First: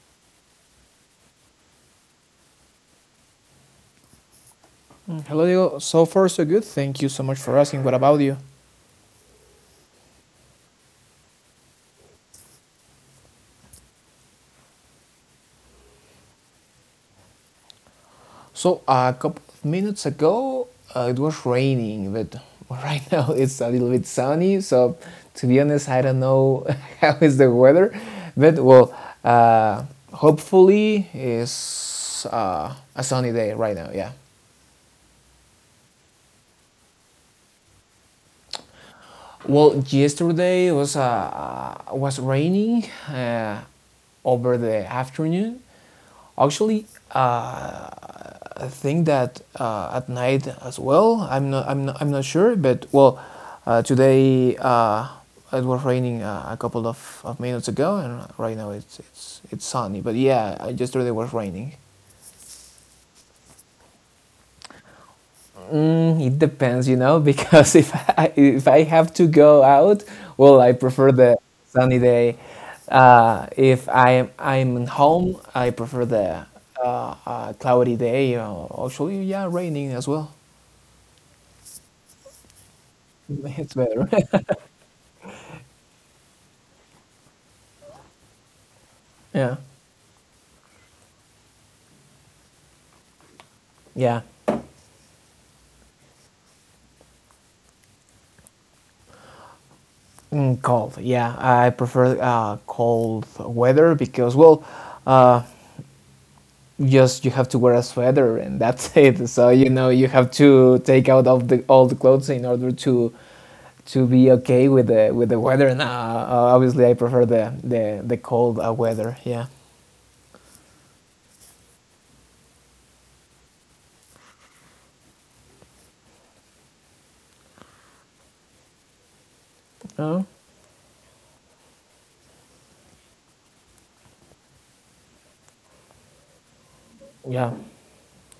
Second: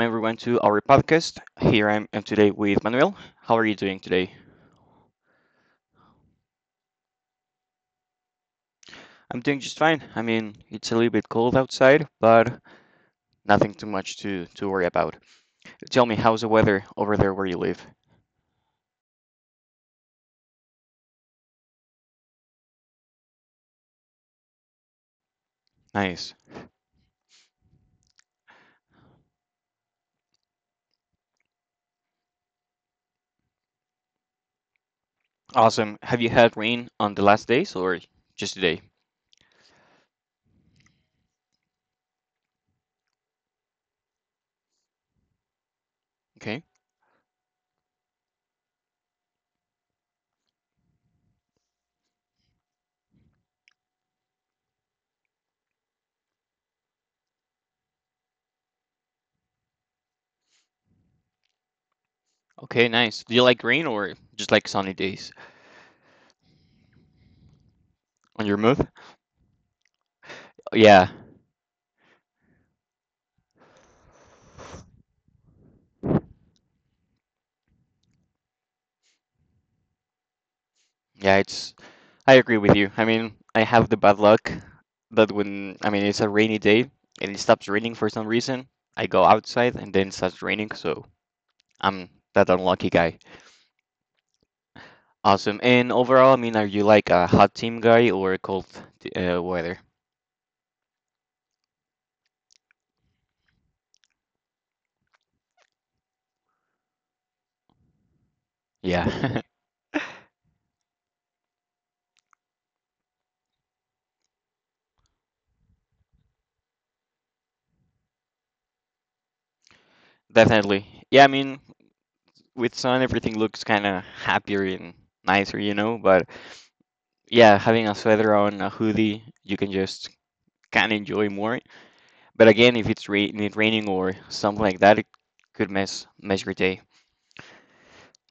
everyone to our podcast. Here I am today with Manuel. How are you doing today? Hello, Diego. So far, so good. Thank you so much for asking. What about you? I'm doing just fine. I mean, it's a little bit cold outside, but nothing too much to worry about. Tell me, how's the weather over there where you live? So a couple of minutes ago, it was raining, but right now it's a little bit sunny. So to be honest, I don't Nice. know how is the weather, but well, uh, hopefully it's a sunny day right now. Yeah. Awesome. Have you had rain on the last days or just today? Well, yesterday was raining uh, over the afternoon. Okay. Actually, I think that at night as well. I'm not sure, but well, today it was raining a couple of minutes ago, and right now it's sunny. But yeah, yesterday was raining. Okay, nice. Do you like rain or just like sunny days Mm, it depends, you know, because if I on your if move? I have to go out, well, I Yeah. prefer the sunny day. If I'm home, I prefer the cloudy day. Actually, yeah, raining as well. Yeah, it's I agree with you. I mean, I It's have the better. bad luck that when, I mean, it's a rainy day and it stops raining for some reason, I go Yeah, outside and then it starts raining, so I'm that unlucky guy. yeah. Awesome. And overall, I mean, are you like a hot team guy or a cold weather? Mm, cold. Yeah, I prefer cold weather because well, uh, just you have to wear a sweater and that's it. Yeah, So you know you have to take out of the all the clothes in order to be okay with the weather. And obviously, I prefer the cold weather. Yeah. definitely. Yeah, I mean, with sun, everything looks kind of happier and nicer, you know, but yeah, having a sweater on, a hoodie, you can just Oh. kind of enjoy more. But again, if it's rain, it raining or something like that, it could mess your day. Yeah.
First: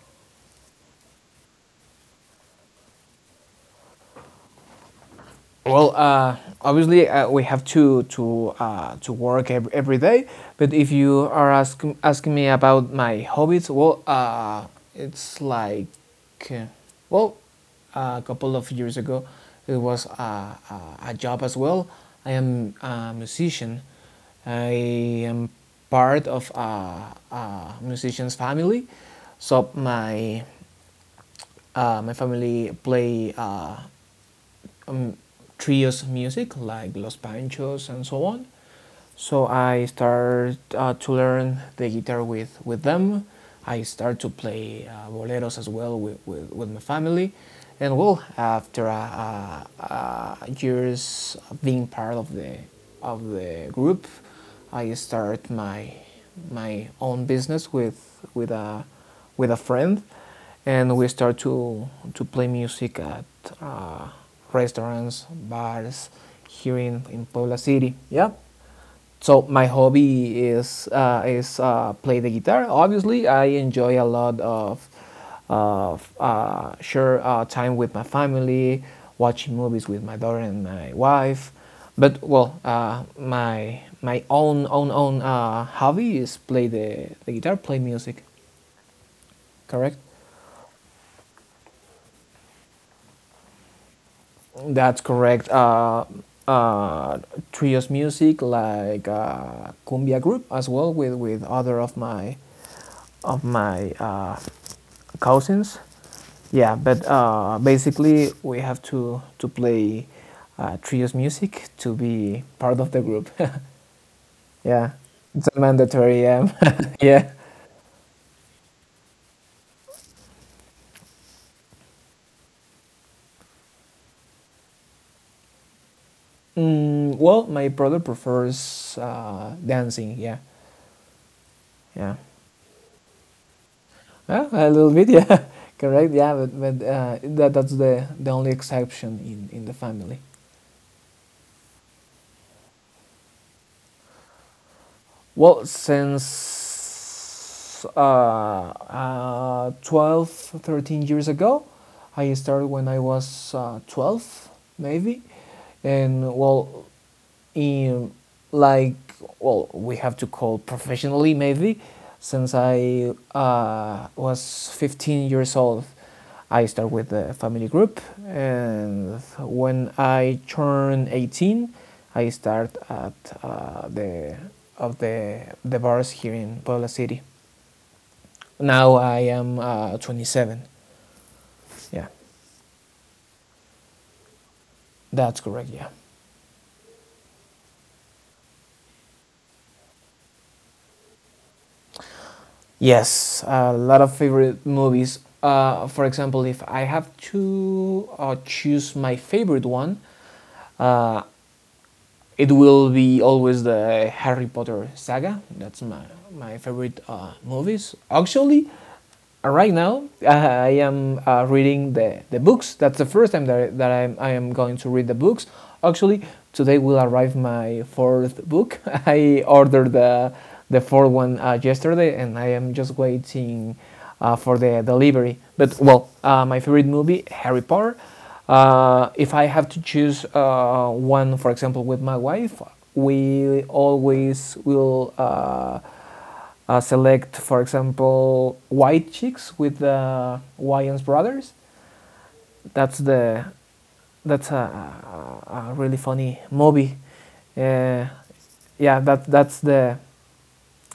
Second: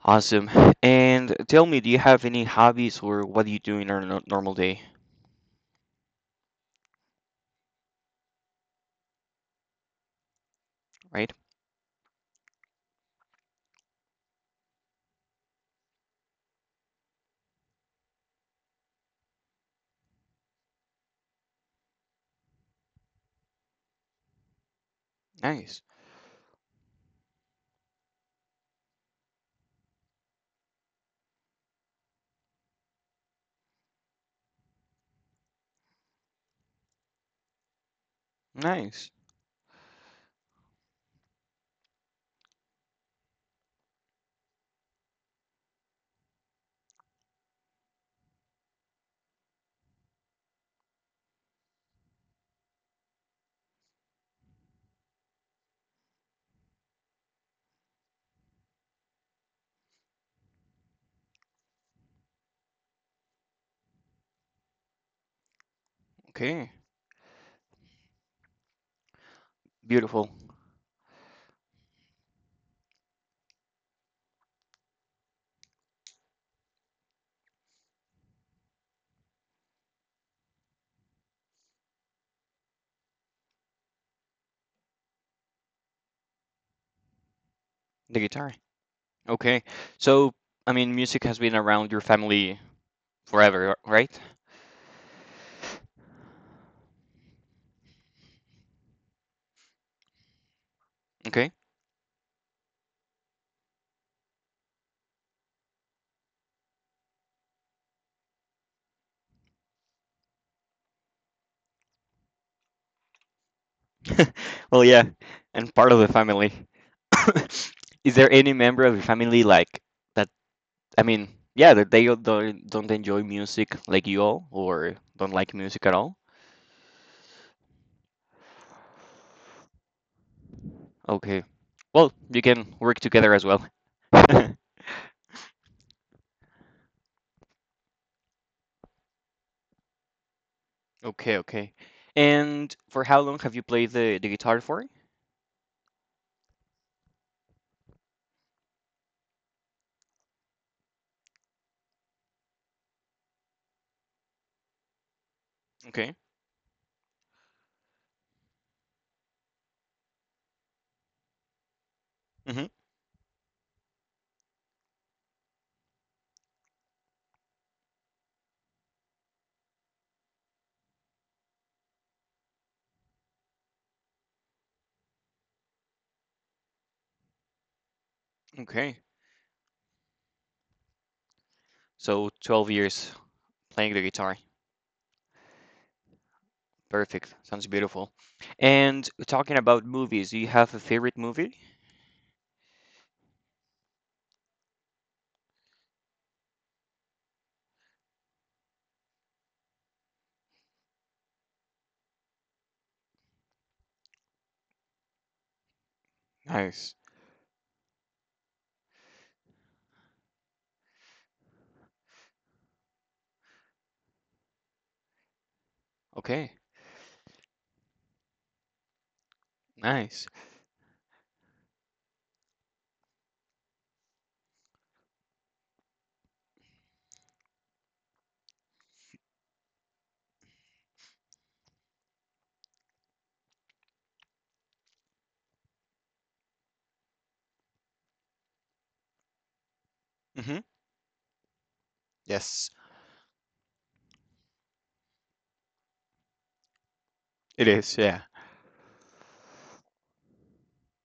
Awesome. And tell me, do you have any hobbies or what do you do in a normal day? Well, obviously we have to work every day. But if you Right? are asking me about my hobbies, well, it's like, uh, well, a couple of years ago, it was a job as well. I am a musician. I am Nice. part of a musician's family, so my family play trios music like Los Panchos and so on. Nice. So I started to learn the guitar with them. I started to play boleros as well with my family. And well, after years of being part of the group, I started my own business with a friend, and we start to play music at uh, restaurants, bars Okay. here in Puebla City. Yeah. So my Beautiful. hobby is play the guitar. Obviously, I enjoy a lot of share time with my family, watching movies with my daughter and my wife. But well, my own hobby is play the guitar, play The music. guitar. Okay. Correct. So, I mean, music has been around your family forever, right? That's correct. Uh, Trios music like cumbia group as well, with Okay. other of my cousins. Yeah, but basically we have to play trios music to be part of the group. Well, Yeah, yeah, it's a and part of the mandatory. family. Yeah, yeah. Is there any member of your family like that? I mean, yeah, that they don't enjoy music like you all, or don't like music at all. Mm, well, my brother prefers dancing. Yeah, Okay, well, yeah. you can work together as well. Yeah, a little bit, yeah, correct, yeah, but that's the only exception in the family. Okay, okay. And for how long have you played the guitar for? Well, since 12, 13 years ago. I started when I was 12, maybe. Okay. And well, in like, well, we have to call professionally, maybe, Mm-hmm. since I was 15 years old. I start with the family group, and when I turn 18, I start at the of the bars here in Puebla City. Okay. Now I am 27. So Yeah, 12 years playing the guitar. that's correct. Yeah. Perfect. Sounds beautiful. And talking about movies, do you have a favorite movie? Yes, a lot of favorite movies. For example, if I have to choose my favorite one, it will be always the Harry Potter saga. That's my Nice. favorite movies. Actually, right now I am reading the books. That's the first time that, I am going to read the books. Actually, Okay. today will arrive my fourth book. I ordered Nice. the fourth one yesterday, and I am just waiting for the delivery. But well, my favorite movie, Harry Potter. If I have to choose one, for example, with my wife, we always will select, for example, White Chicks with the Mm-hmm. Wayans brothers. Yes, That's the that's a really funny movie. it is. Uh, Yeah. yeah, that that's the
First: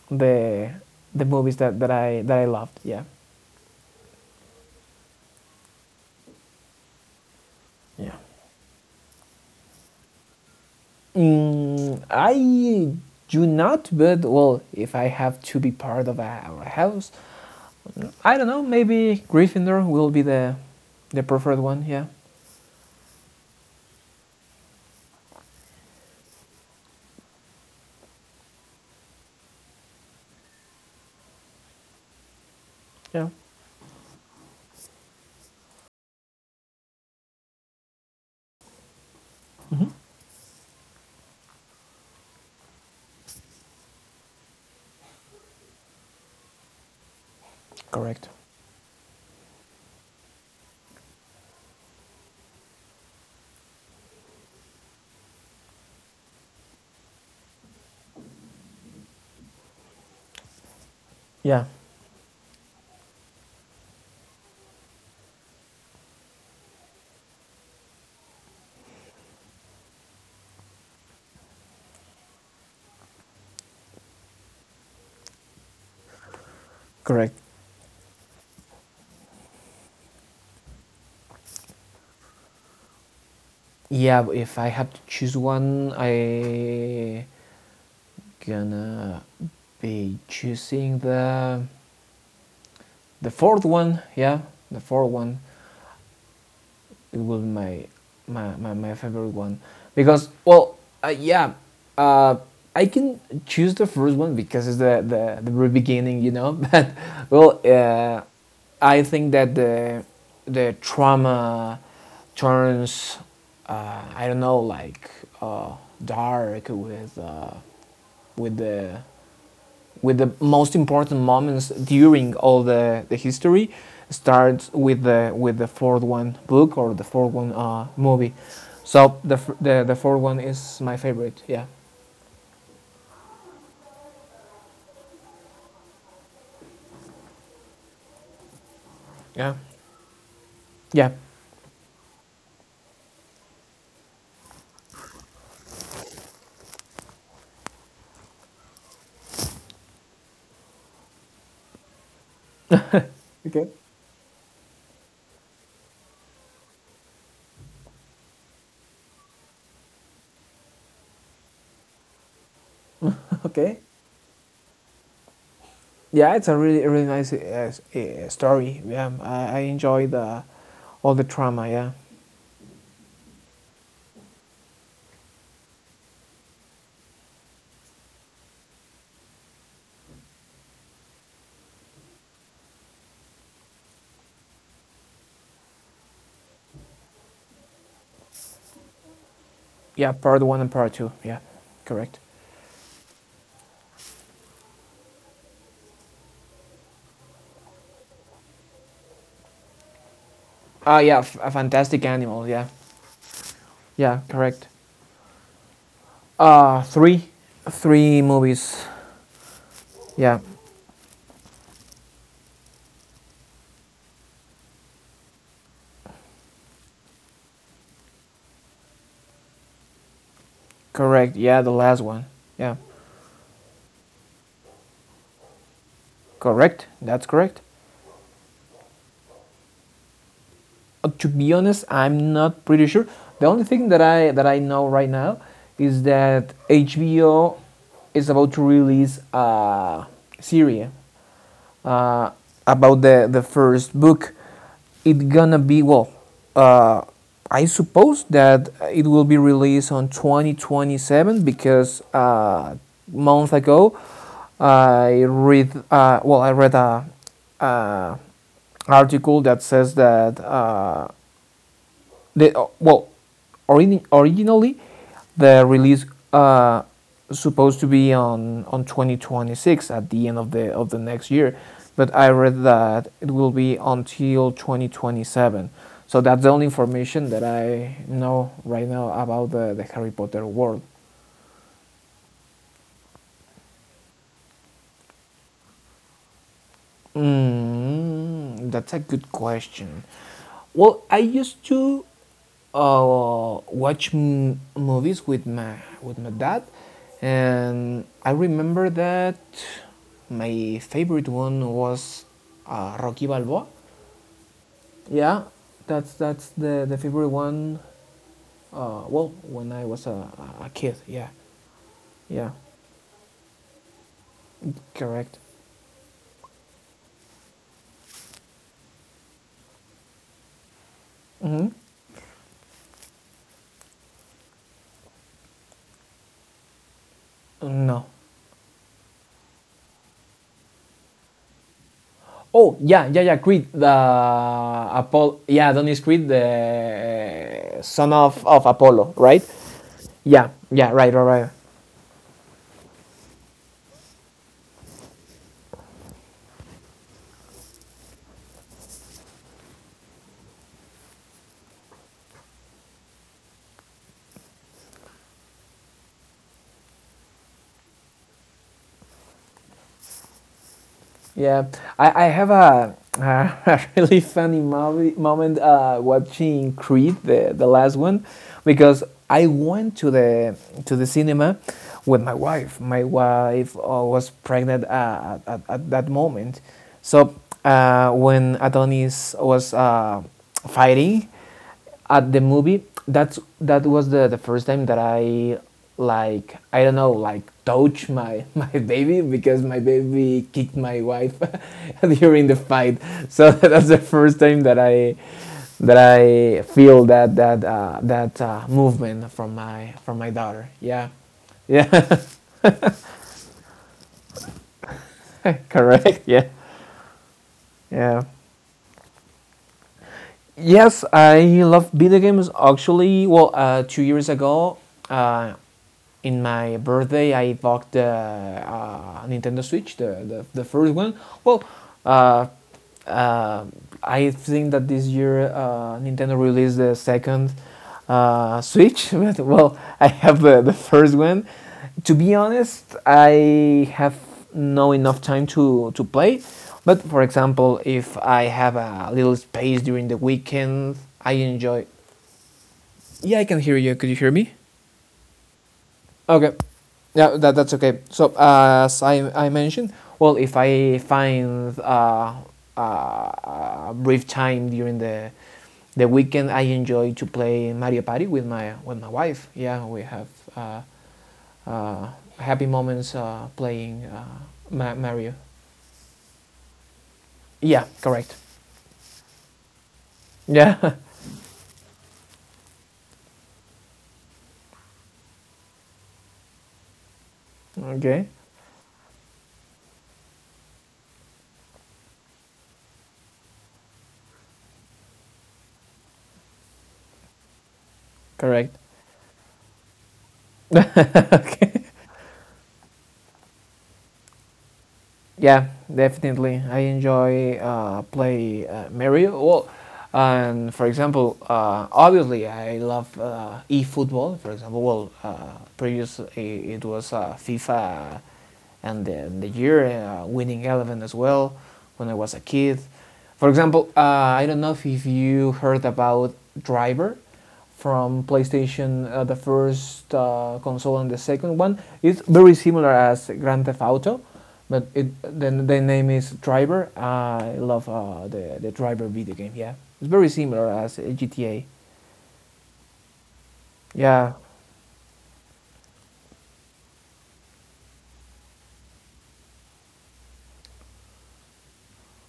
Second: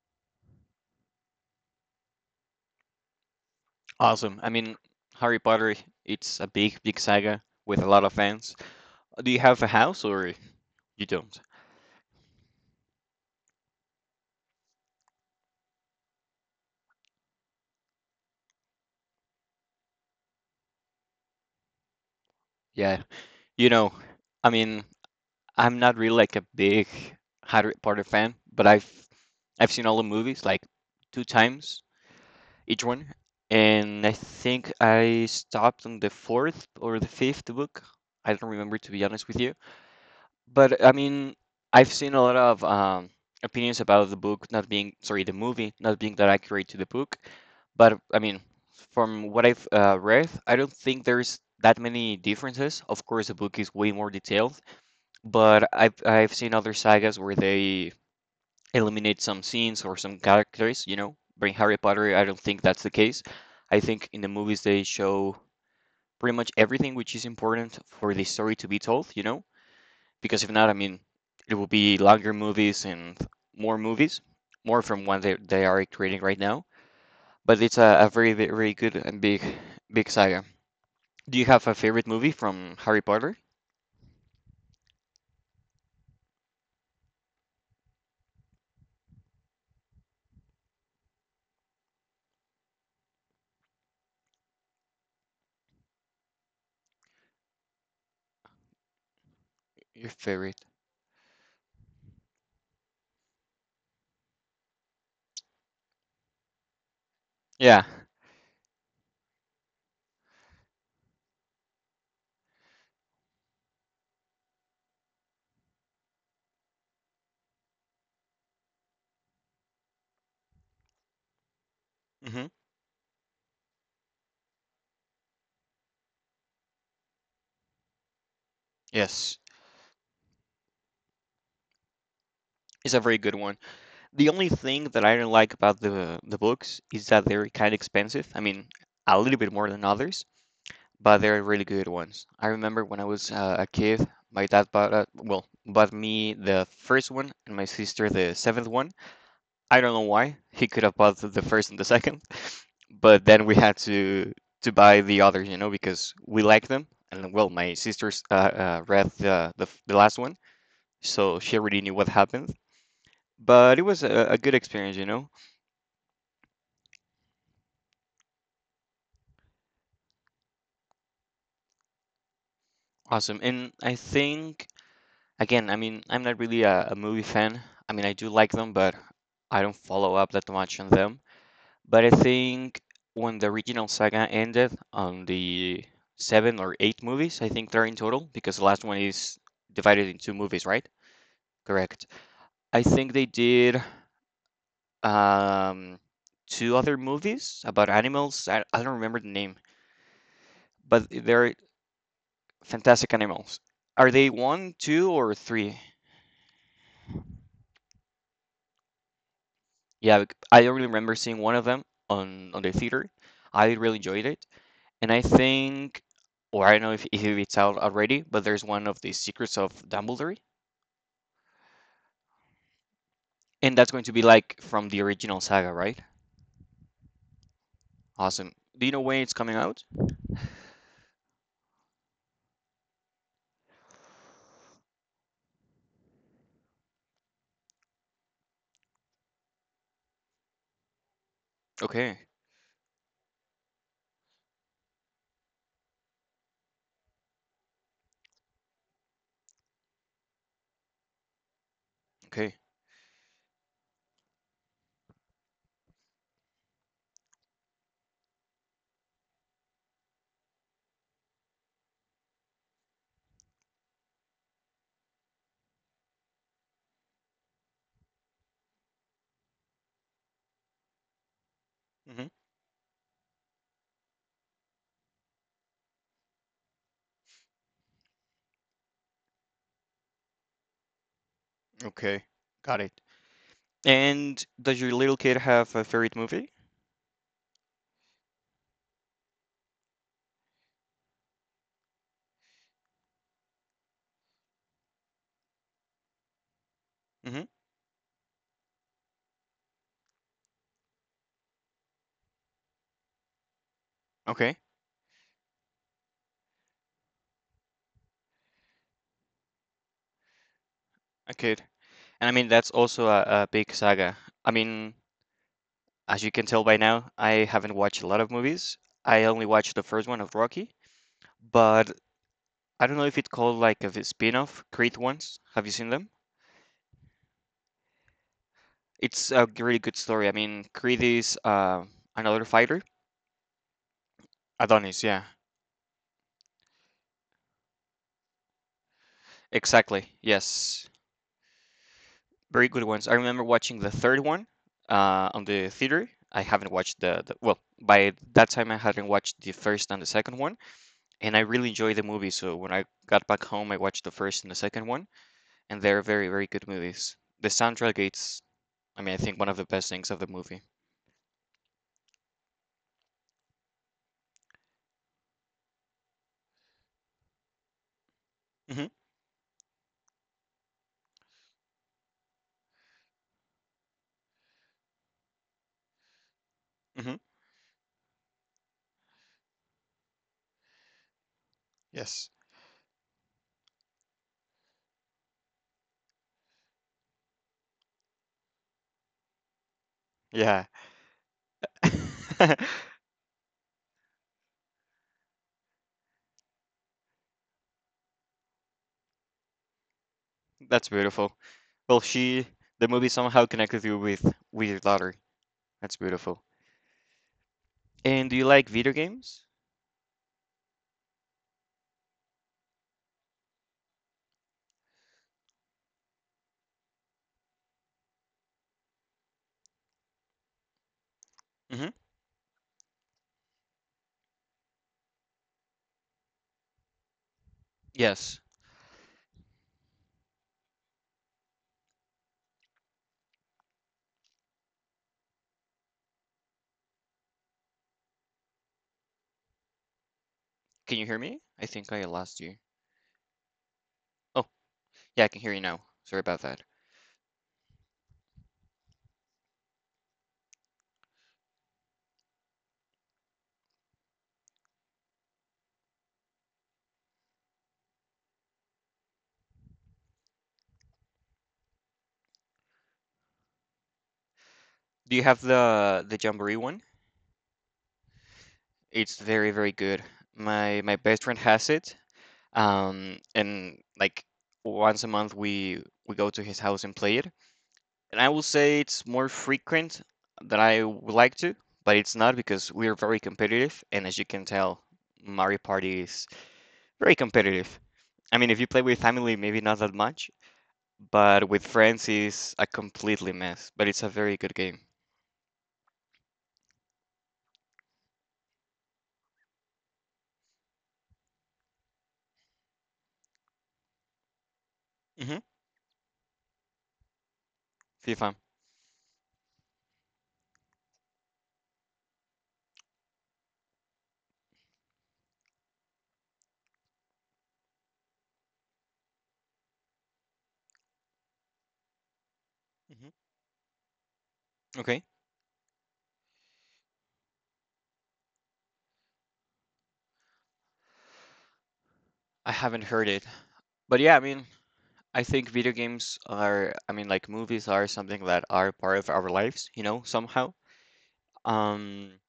the the movies that, that I loved. Yeah, Awesome. I mean, Harry Potter, it's a big, big saga with a lot of yeah. fans. Do you have a house or you don't? Mm, I do not, but well, if I have to be part of a house, I don't know. Maybe Gryffindor will be the preferred one. Yeah, Yeah. You know, I mean, I'm not really like a big Harry Potter fan, but I've seen all the movies like two times each one, yeah, and I think I stopped on the fourth or the fifth book. I don't remember to be honest with you. But I mean, I've seen a lot of opinions about the book not being, sorry, the movie not being that accurate to the book. But I correct. mean, from what I've read, I don't think there's that many differences. Of course, the book is way more detailed, but I've seen other sagas where they eliminate some scenes or some characters. You know, but in Yeah, Harry Potter, I don't think that's the case. I think in the movies they show pretty much everything which is important for the story to be told. You know, because if not, I mean, it will be longer movies and more movies, more from what they are creating right now. correct. But it's a very, very good and big, big saga. Do you have a favorite movie from Harry Potter? Yeah, if I have to choose one, I gonna be choosing the fourth one. Yeah, the fourth one, it will be my favorite one Your because favorite? well, yeah, uh, I can choose the first one because it's the very beginning, you know. But well, Yeah. I think that the trauma turns, I don't know, like uh, dark with with the with the most important moments during hmm all the history starts with the fourth one book, or the fourth one movie. So Yes, the fourth one is my favorite. Yeah, it's a very good one. The only thing that I don't like about the books is that they're kind of expensive. I mean, a little yeah, bit more than others. yeah. But they're really good ones. I remember when I was a kid, my dad bought well bought me the first one and my sister the seventh one. I don't know why he could have bought the first and the second, but then we Okay. had to buy the others, you know, because we liked them. And well, my sister's read the, the last one, so she already knew what happened. But it Okay. was a good experience, you know. Yeah, it's a really really nice story. Yeah, I enjoy the all the trauma. Yeah. Awesome, and I think. Again, I mean, I'm not really a movie fan. I mean, I do like them, but I don't follow up that much on them. But I think when the original saga ended on the seven or eight movies, I think they're in total, because the last one is divided Yeah, in two part one movies, and right? part two. Yeah, Correct. correct. I think they did um, two other movies about animals. I don't remember the name, Ah, but yeah f- a they're fantastic animal. Yeah. fantastic animals. Are Yeah, they correct. one, two, or three? Three, three movies. Yeah, Yeah. I really remember seeing one of them on the theater. I really enjoyed it, and I think, or I don't know if it's out already, but there's one of the Secrets of Dumbledore, Correct. Yeah, the last one. Yeah. and that's going to be like from the original saga, right? Correct. That's correct. Awesome. Do you know when it's coming out? To be honest, I'm not pretty sure. The only thing that I know right now is that HBO is about to release a Syria Okay, uh, about the first book. It gonna be well. Uh, I suppose that it will be released on 2027, because okay, month ago I read, well, I read a article that says that the well, originally, the release uh, supposed to be on 2026, at the end of the next year, but hmm I read that it will be until 2027. So that's the only information that I know right now about the Harry Potter world. okay, got it. And does your little kid have a favorite movie? Mm, that's a good question. Well, I used to watch movies with my dad, hmm and I remember that my favorite one was Rocky Balboa. Okay, Yeah, that's the favorite one. Well, when I was a kid. Yeah, a kid. And I mean yeah, that's also a big saga. I mean. correct. As you can tell by now, I haven't watched a lot of movies. I only watched the first one of Rocky, Hmm. but I don't know if it's called like a spin off, Creed ones. Have you seen them? No. It's a really good story. I mean, Creed is another Oh, fighter. yeah, yeah, yeah. Creed, the Adonis, yeah. Apollo. Yeah, Adonis Creed, the son of Apollo, right? Exactly, Yeah, yes. yeah, right, right, right. Very good ones. I remember watching the third one on the theater. I haven't watched the, well, by that time I hadn't watched the first and the second one, and I really enjoyed the movie. So when I got back home, I watched the first and the second one. And they're very, very good movies. The soundtrack it's, I mean, I think one of the best things of the movie. Yeah, I have a really funny movie moment watching Creed, the last one, hmm because I went to the cinema with my wife. My wife was pregnant at that moment, hmm so when Adonis was fighting Yes. at the movie, that was the the first time that I, like, I don't know, like, touch my my baby, because my baby Yeah. kicked my wife during the fight. So that's the first time that I feel that, that movement from my daughter. That's Yeah. beautiful. Yeah, Well, she, the movie somehow connected you with your daughter. That's correct, beautiful. yeah. And do Yeah, you like video games? yes, I love video games. Actually, well, 2 years ago, uh, in my birthday, I bought the Nintendo Switch, the first one. Well, hmm uh, uh, I think that this year Nintendo released the second Yes. Switch, but well, I have the first one. To be honest, I have no enough time to play. But for example, if I have a little space during the Can weekend, you hear I me? I enjoy. think I lost you. Yeah, I can hear you. Could you hear Oh, me? yeah, I can hear you now. Sorry about Okay. that. Yeah, that's okay. So as I mentioned, well, if I find a brief time during the weekend, I enjoy to play Mario Party with my wife. Yeah, we have uh, uh, happy moments playing Do you Mario. have the Jamboree one? Yeah, correct. It's very, very good. My Yeah. my best friend has it, and like once a month we go to his house and play it. And Okay. I will say it's more frequent than I would like to, but it's not because we are very competitive, and as you can tell, Mario Party is very competitive. I mean, if you Correct. play with family, maybe not that much, but with Okay. friends is a completely mess. But it's a very good game. Yeah, definitely. I enjoy play Mario. Well, and for example, obviously I love e-football. For example, well, hmm it was FIFA, FIFA. and the year Winning Eleven as well, when I was a kid. For example, I don't know if you heard about Driver from PlayStation, the first console and the second one. It's very similar hmm as Grand Theft Auto, but Okay, it then the name is Driver. I love the Driver video game. Yeah, it's very similar as GTA. I haven't heard it, but yeah, I Yeah. mean, I think video games are, I mean, like movies are something that are part of our lives, you know, somehow. Um,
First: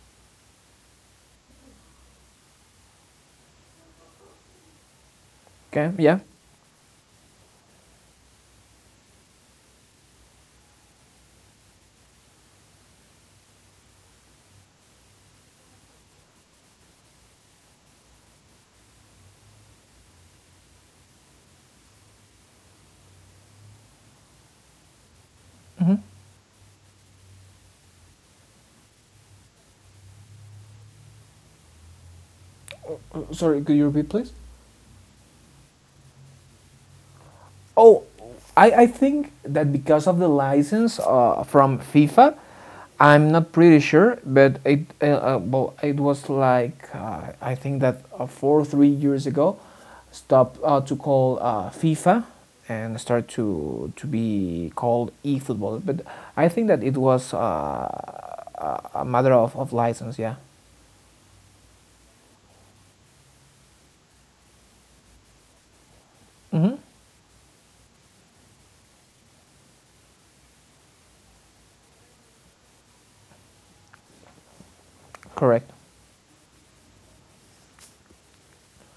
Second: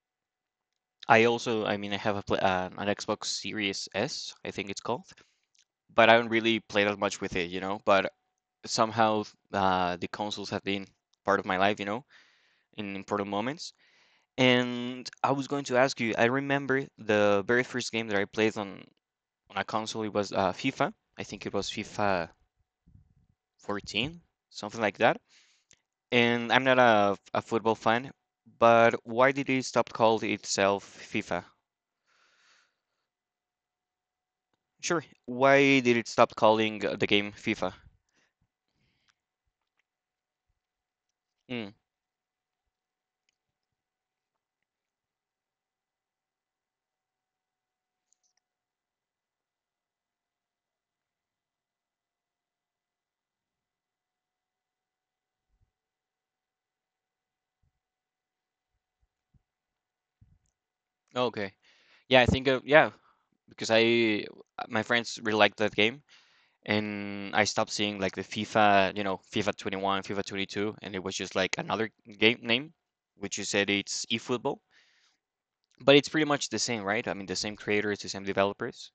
I also, I mean, I have a pla an Xbox Series S, I think it's called, Okay. but I Yeah. don't really play that much with it, you know. But somehow, the consoles have been part of my life, you know, in important moments. And I was going to ask you, I remember the very first game that I played on a console. It was FIFA. I think it was FIFA 14, something like that. And I'm not a football fan, but why did it stop call itself FIFA? Sorry, could you repeat, please? Sure. Why did it stop calling the game FIFA? Oh, I think that because of the license Mm, from FIFA, I'm not pretty sure, but it well, it was like I think that 4 or 3 years ago, stopped to call FIFA and start to be called eFootball. But I think that it was a matter of license. Yeah, okay. Yeah, I think yeah, because I my friends really liked that game, and I stopped seeing like the FIFA, you know, FIFA 21, FIFA 22, and it was just like another game name, which you said it's eFootball, correct. but it's pretty much the same, right? I mean, the same creators, the same developers.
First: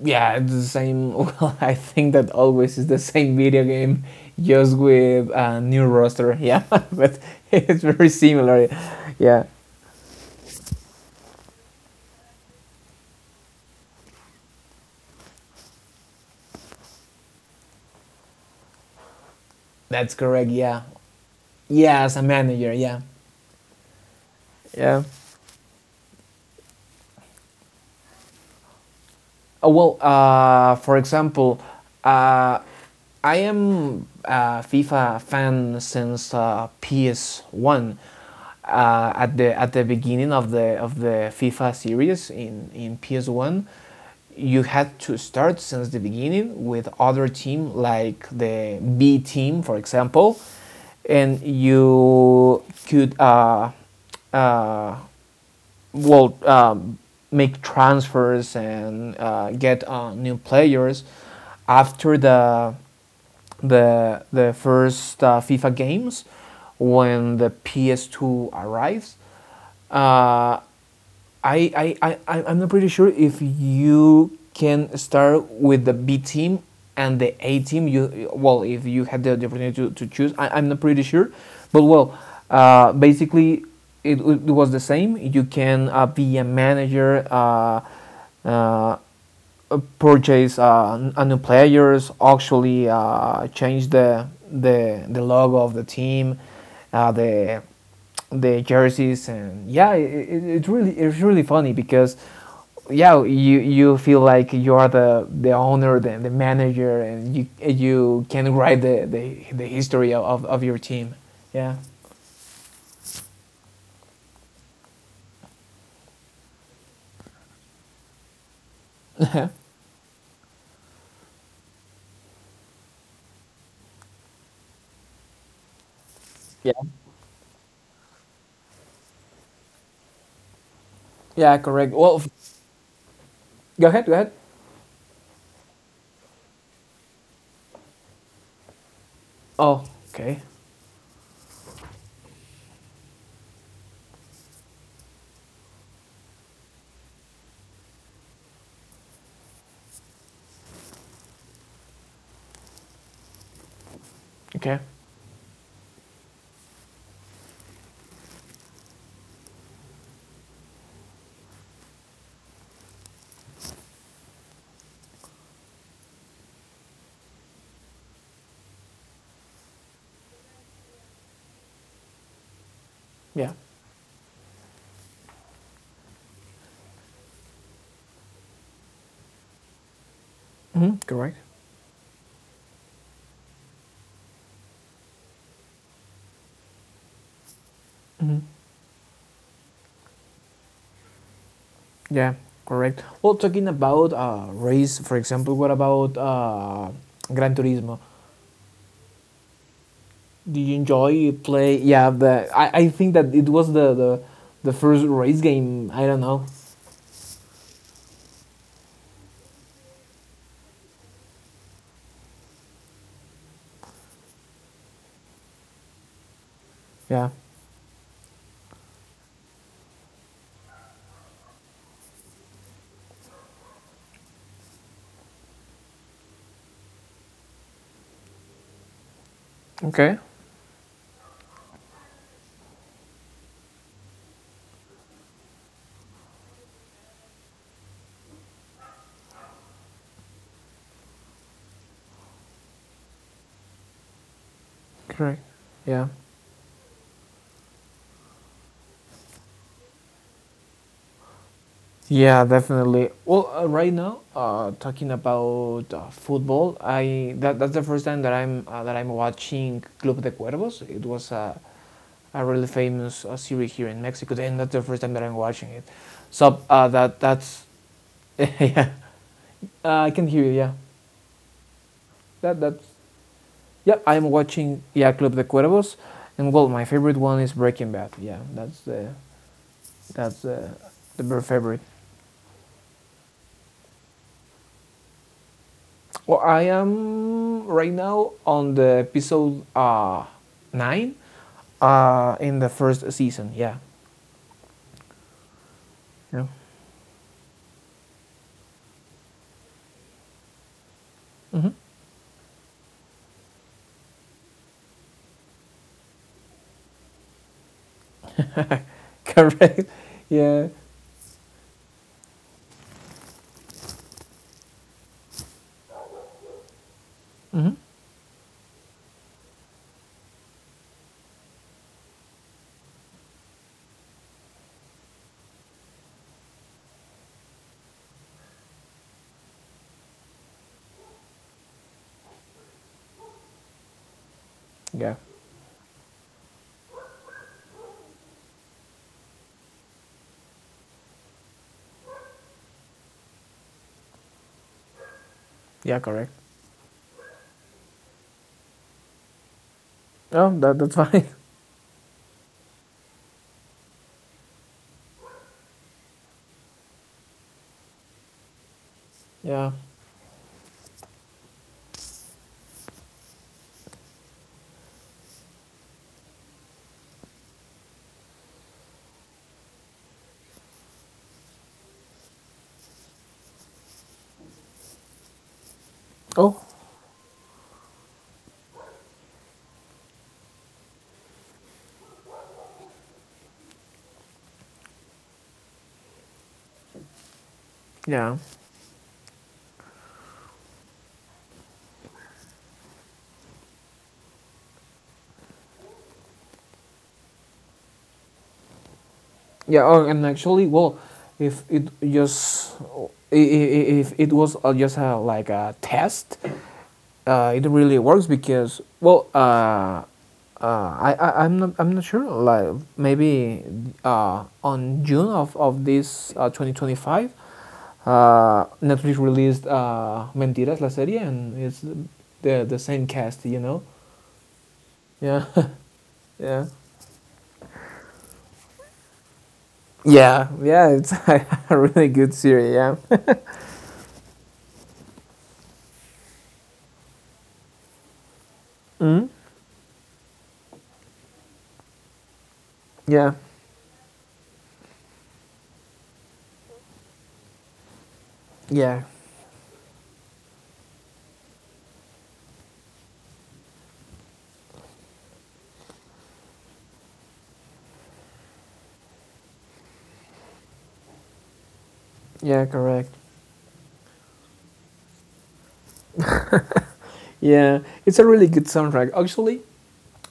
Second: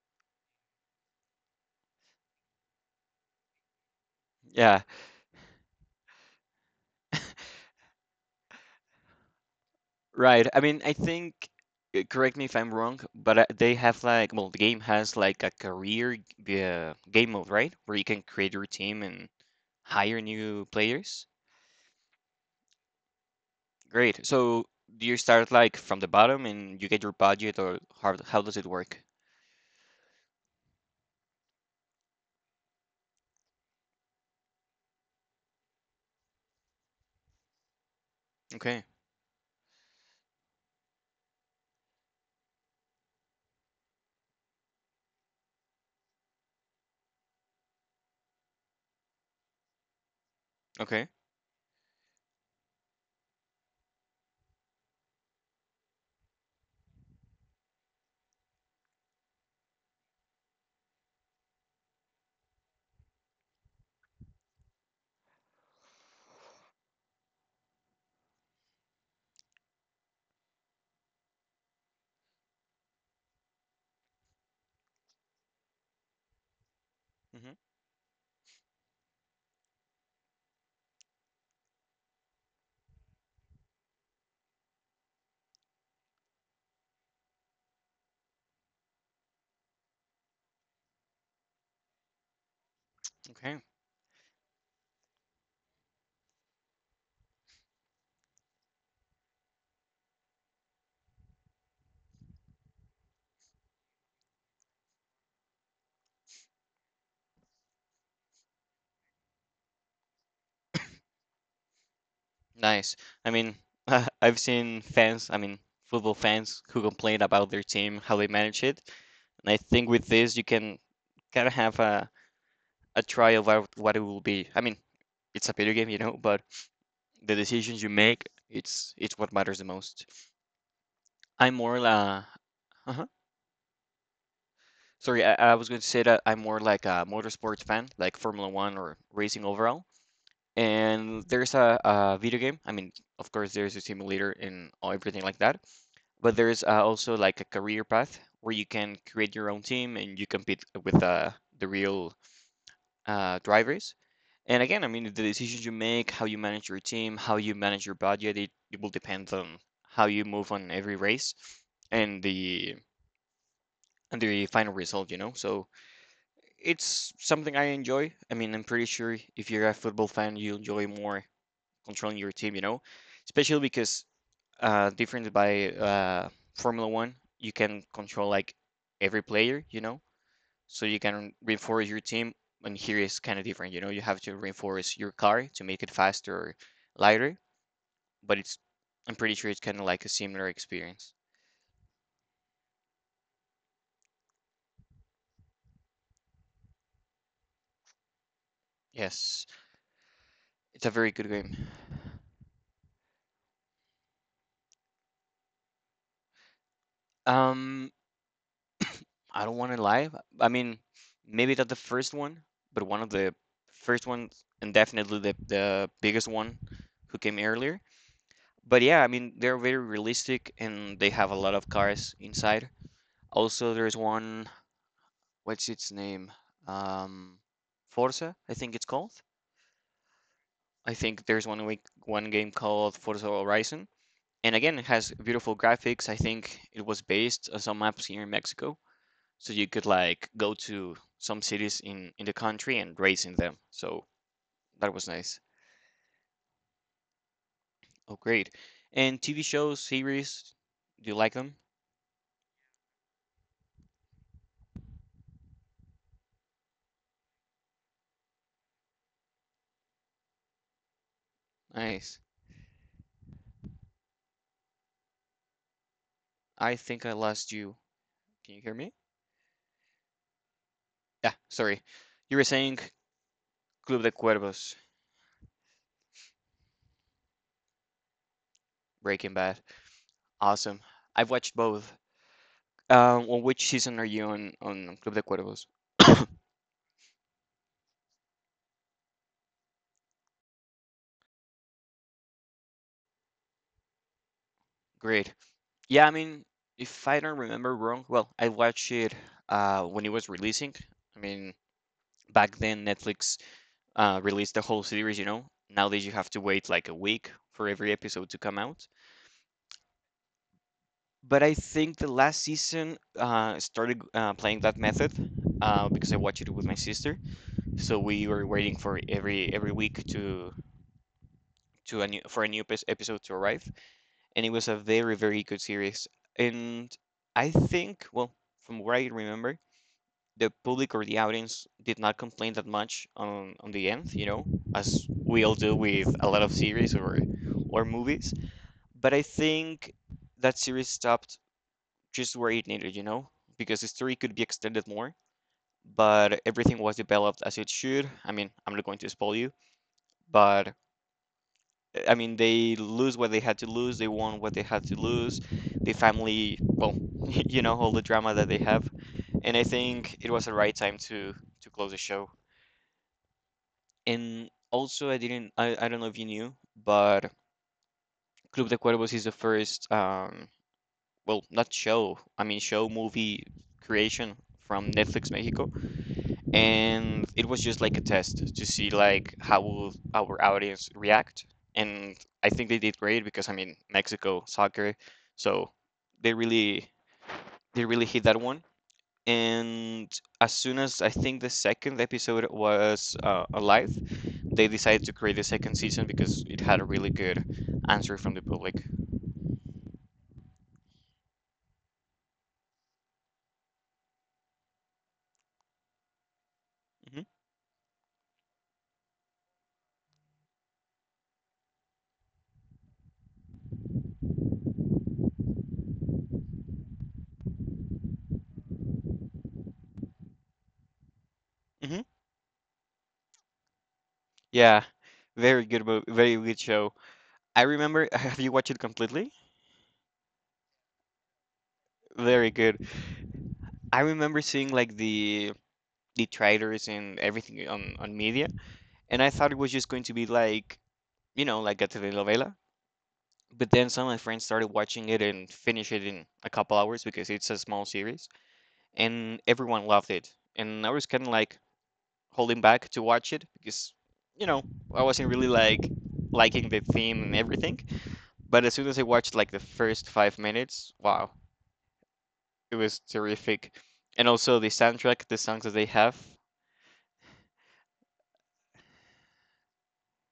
Yeah, it's the same. Well, I think that always is the same video game, just Yeah, with a new roster. Yeah, but it's very similar. Yeah, right. I mean, I think correct me if I'm wrong, but they have like, well, the game has like a career game mode, right? Where you can create your team and that's hire correct. new Yeah, players. yeah, as a manager. Yeah, Great. So yeah. do you start like from the bottom and you get your budget, or how does it work? Oh, well, for example, uh, I am a FIFA fan since PS1. Okay. At the beginning of the FIFA series in PS1, you had to start since the beginning with other team like the B team, for example, Okay. and you could uh, will make transfers and get new players after the the first FIFA games when the PS2 arrives. Uh, I am not pretty sure if you can start with the B team and the hmm A team. You well, if you had the opportunity to choose, I'm not pretty sure, but well, basically it, it was the same. You can be a manager, uh, purchase a new players, actually Okay. change the the logo of the team, the the jerseys. And yeah it's really funny because yeah, you feel like you are the the manager and you can write the history of your team. Yeah. Nice. I mean, I've seen fans, I mean, football fans who complain about their team, how they manage it. And I think with this, you can kind of have a trial what it will be. I mean, it's a video game, you know, but Yeah. the decisions you make, it's what matters the most. I'm yeah more correct well f- uh-huh. Go ahead, go ahead. Sorry, I was going to say that I'm more like a motorsports fan, like Formula One or racing Oh, overall. okay. And there's a video game. I mean, of course, there's a simulator and everything like that. But there's also like a career path where you can create your own team and you compete with the real drivers. And Okay. again, I mean, the decisions you make, how you manage your team, how you manage your budget, it will depend on how you move on every race and the and the final result, you know. So it's something I enjoy. I mean, I'm pretty sure if you're a football fan, you enjoy more controlling your team, Yeah. especially because different by Formula One, you can control like every player, so Hmm, you can correct. reinforce your team. And here is kind of different. You have to reinforce your car to make it faster or lighter, but Hmm. it's I'm pretty sure it's kind of like a similar experience. Yeah, correct. Well, talking about race, for example, what about Gran Turismo? Yes, Do you it's a very good enjoy game. play? Yeah, the I think that it was the first race game. I don't know. Um, I don't want to lie. I mean, maybe not the first one, but one of the first ones, and definitely the biggest one, who Yeah. came earlier. But yeah, I mean, they're very realistic and they have a lot of cars inside. Also, there's one, what's its name? Um, Forza, I think it's called. Okay. I think there's one game called Forza Horizon, and again, it has beautiful graphics. I think it was based on some maps here in Mexico, so you could like go to some cities in the country and race in them. So that was nice. Correct. Yeah. Oh, great. And TV shows, series, do you like them? Yeah, definitely. Well, right now, talking about football, that's the first time that I'm watching Club de Cuervos. It was Nice. a really famous series here in Mexico, and that's the first time that I'm watching it. So I uh, think I that lost that's you. Can you hear me? yeah, I can hear you. Yeah, Yeah, sorry. You were that saying that's yeah, Club de I'm Cuervos, watching, yeah, Club de Cuervos, and well, my favorite one is Breaking Bad. Yeah, that's the Breaking Bad. that's the Awesome. the I've very watched favorite. both. Well, which season are you on Club de Cuervos? Well, I am right now on the episode nine, in the first season. Yeah, Great. Yeah, I mean, yeah. if I don't remember wrong, well, I watched it when it was releasing. I mean, Hmm. back then Netflix released the whole series. Nowadays you have to wait like a week for every episode to come out. Correct. Yeah. But I think the last season started playing that method because I watched it with my sister. Hmm. So we were waiting for every week to a new for a new epis- episode to arrive, and it was a very very good series. And I think, well, from what I remember, the public or the audience did not complain that much on the end, as Yeah, we all do with a lot of series or movies. But I think that series stopped just where it needed, because the story could be extended more, yeah. Correct. but everything was developed as it should. I mean, I'm not going to spoil you, Oh, but that that's fine. I mean, they lose what they had to lose, they won what they had to lose. The family, well, all the drama that they have. And I Yeah. think it was the right time to close the show. And also, I didn't, I don't know if you knew, but Club de Cuervos is the first, well, not show, I mean, show movie creation from Netflix Mexico. Oh, And it was just like a test to see like how will our audience react. And I think they did great because I mean Mexico soccer, so they really they really hit yeah. that one. And as soon as I think the second episode was alive, they decided to create a second season because it had a really good answer from the public. Yeah, oh, and actually, well, if it just if it was just a, like a test, Hmm, it really works because well, I I'm not sure. Like maybe on June of this 2025, Netflix released Mentiras la serie, and it's hmm, the same cast, you know. yeah, Yeah, very good, very good yeah, show. I remember. Have you watched it completely? yeah, yeah. It's a really good Very series. good. Yeah. I remember seeing like the detractors and everything on media, and I Mhm. thought it was just going to be like a telenovela. Yeah, But then some of my friends started watching it and finished it in a couple hours because it's a small series, yeah, and everyone loved it. And I was kind of like holding back to watch it because you know I wasn't really like liking the theme and everything. But as soon as I watched like the first 5 minutes, wow, yeah, it was correct. terrific. And also the soundtrack, the songs that they have. Yeah, it's a really good soundtrack. Actually,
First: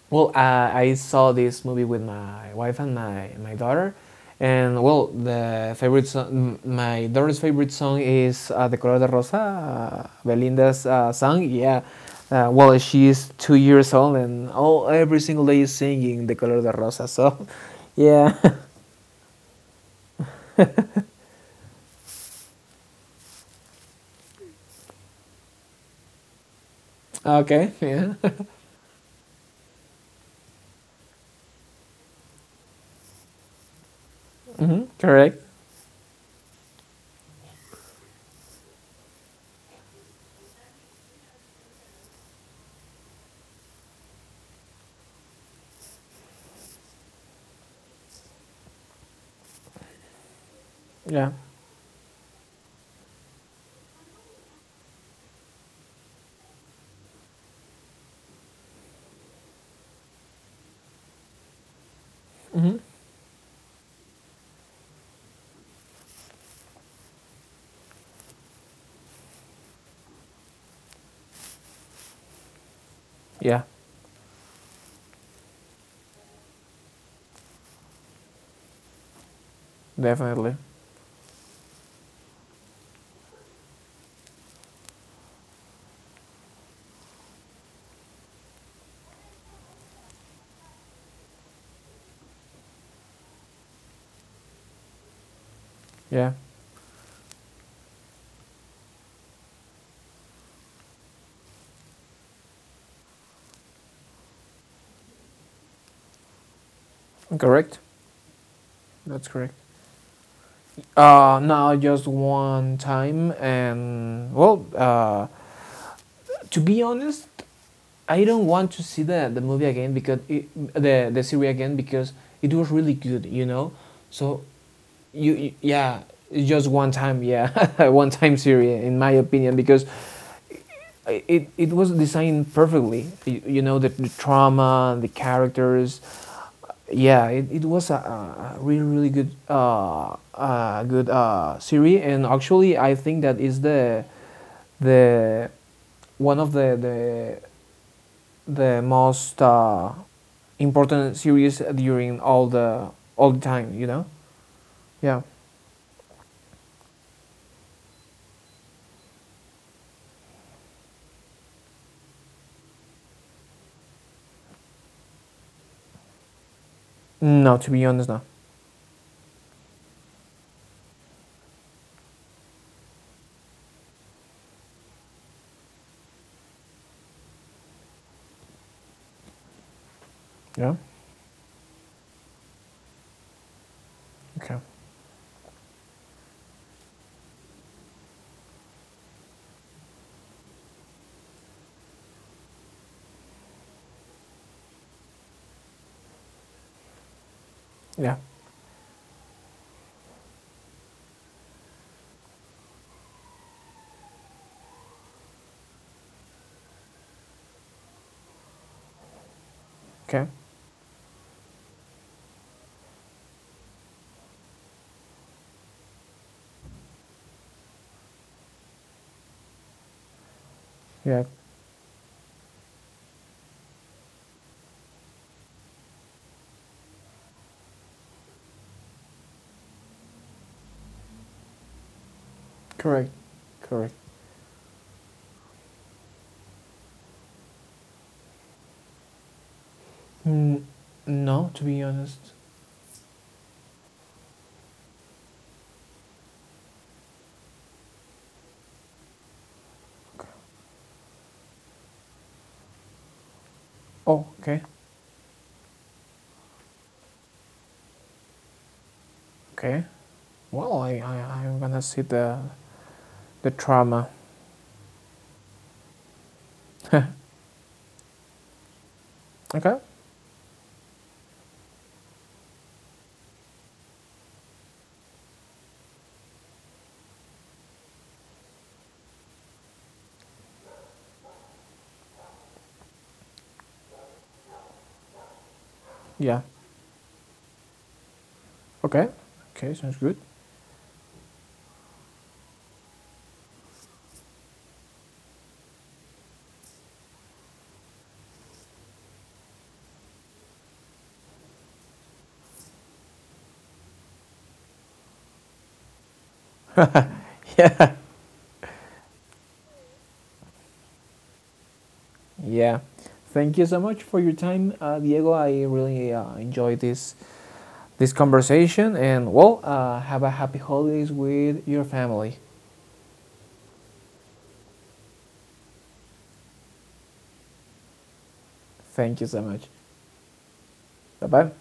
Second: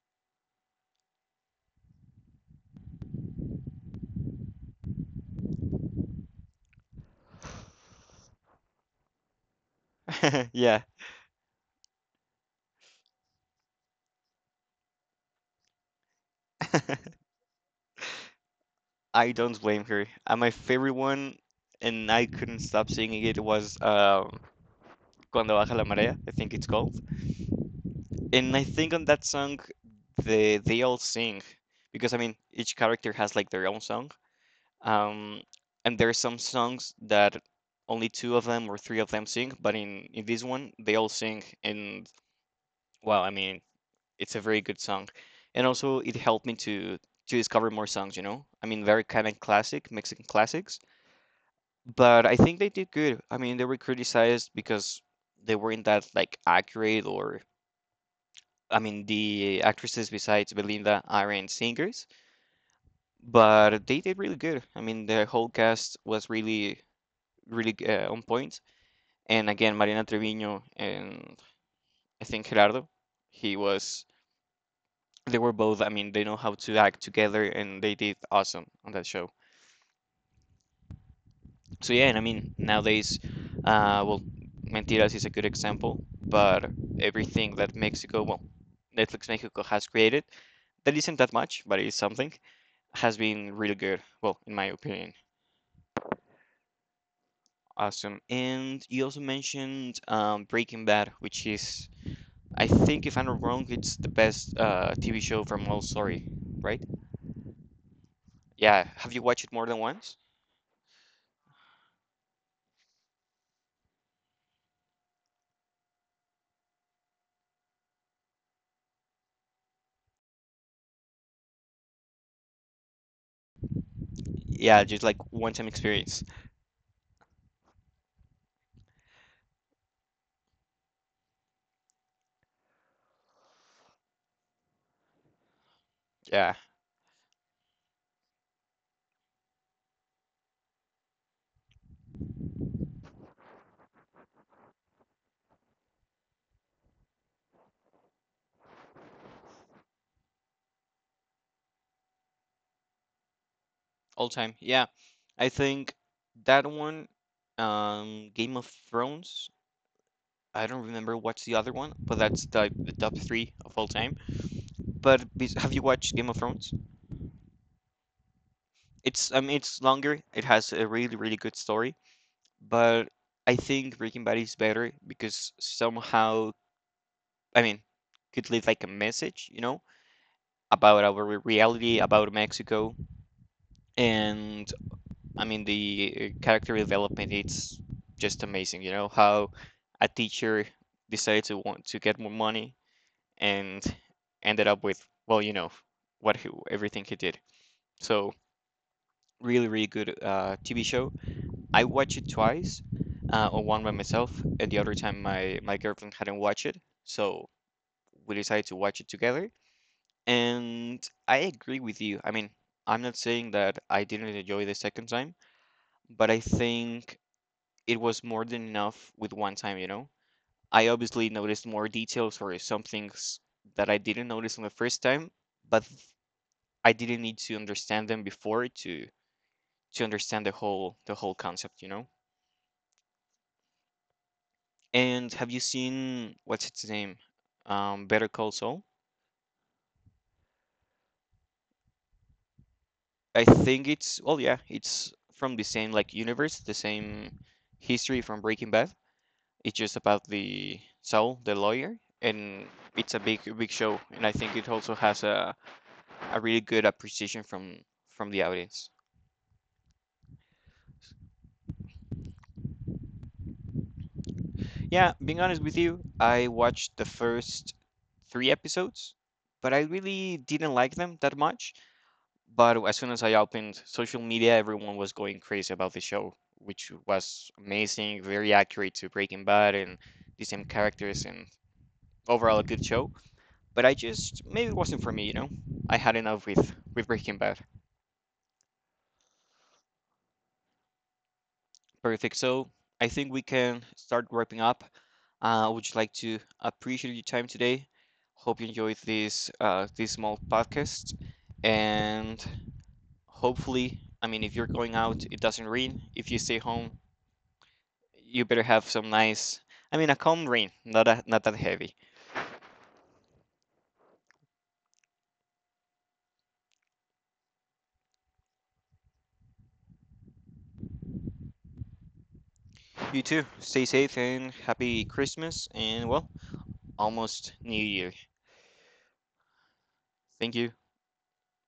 well, I saw this movie with my wife and my daughter, and well, the favorite song, my daughter's favorite song is "De Color de Rosa," yeah. Belinda's song. Yeah, well, she is 2 years old, and all every single day is singing "De Color de Rosa." So, yeah, I don't blame her. And my favorite one, and I couldn't stop singing it, was Cuando Baja la Marea, I think it's called. okay, yeah, And I think on that song, they all sing, because I mean, each character has like their own song. hmm, correct, Um, and there are some songs that only two of them or three of them sing, but in this one, they all sing. And wow, I mean, it's a very good song. And also, it helped me to discover more songs, you know? I mean, very kind of classic, Mexican classics. yeah, But I think they did good. I mean, they were criticized because they weren't that like accurate or I mean, the actresses besides Belinda aren't singers, hmm, but they did really good. I mean, the whole cast was really, really on point. And again, Mariana Treviño and I think Gerardo, he yeah, was, they were both, I mean, they know how to act together and they did awesome on that show. definitely, So yeah, and I mean nowadays, well, Mentiras is a good example, but everything that Mexico, well, Netflix Mexico has created, that isn't that much, but it is something, has been really good. Well, in my opinion, yeah, awesome. And you also mentioned Breaking Bad, which is, I think, if I'm not wrong, it's the best TV show from all story, right? correct. Yeah. Have you That's watched it correct. more than once? Now just one time, and well, to be honest, I don't want to see the movie again because the the series again because it was really good, you know. So, Yeah, just like you one-time yeah, experience. it's just one time, yeah, one time series in my opinion because it it was designed perfectly. You know the trauma, the characters. Yeah. Yeah, it was a really really good good series, and actually I think that is the one of the the the most important series during all the time. You know? All time. Yeah. Yeah. I think that one, Game of Thrones. I don't remember what's the other one, but that's the top three of all time. But have you watched Game of Thrones? No, to be honest, no. It's I mean it's longer. It has a really really good story, but I think Breaking Bad is better because somehow I mean could leave like a message, you know, Yeah. about our reality, about Mexico, Okay. and I mean, the character development, it's just amazing, how a teacher decided to want to get more money and ended up with, well, everything he did. Yeah. So really, really good TV show. I watched it twice, or one by myself, and the other time my girlfriend hadn't watched it, so we decided to watch it together. Okay. And I agree with you. I mean, I'm not saying that I didn't enjoy the second time, but I think it was more than enough with one time, you know? I Yeah. obviously noticed more details or some things that I didn't notice on the first time, but I didn't need to understand them before to understand the whole concept, you know? Correct. Correct. And have you seen what's its name? Better Call Saul? Mm, no, to be honest. I think it's well, yeah, it's from the same like universe, the same history from Breaking Bad. It's just about the Saul, the lawyer, and it's a big big show, and Oh, I think okay. it also has a really good appreciation from the audience. Okay. Well, I I'm gonna see the trauma. Yeah, being honest with you, I watched the first three episodes, but Okay. I really didn't like them that much. But as soon as I opened social media, everyone was going crazy about the show, which was amazing, very accurate to Breaking Bad and the same characters, and overall a good show. But I just maybe it wasn't for me. I had Yeah. enough with Breaking Bad. Okay. Okay. Sounds good. Perfect. So I think we can start wrapping up. I would just like to appreciate your time today. Hope you enjoyed this small podcast, and hopefully, I mean, if you're going out, it doesn't rain. If you stay home, Yeah. you better have some nice, I mean, a calm rain, not that heavy. Yeah. Thank you so much for your time, Diego. I really enjoyed this this conversation. And well, have a happy holidays with your family. You too. Stay safe and happy Christmas, and well, almost New Year. Thank you so much. Thank you. Bye bye.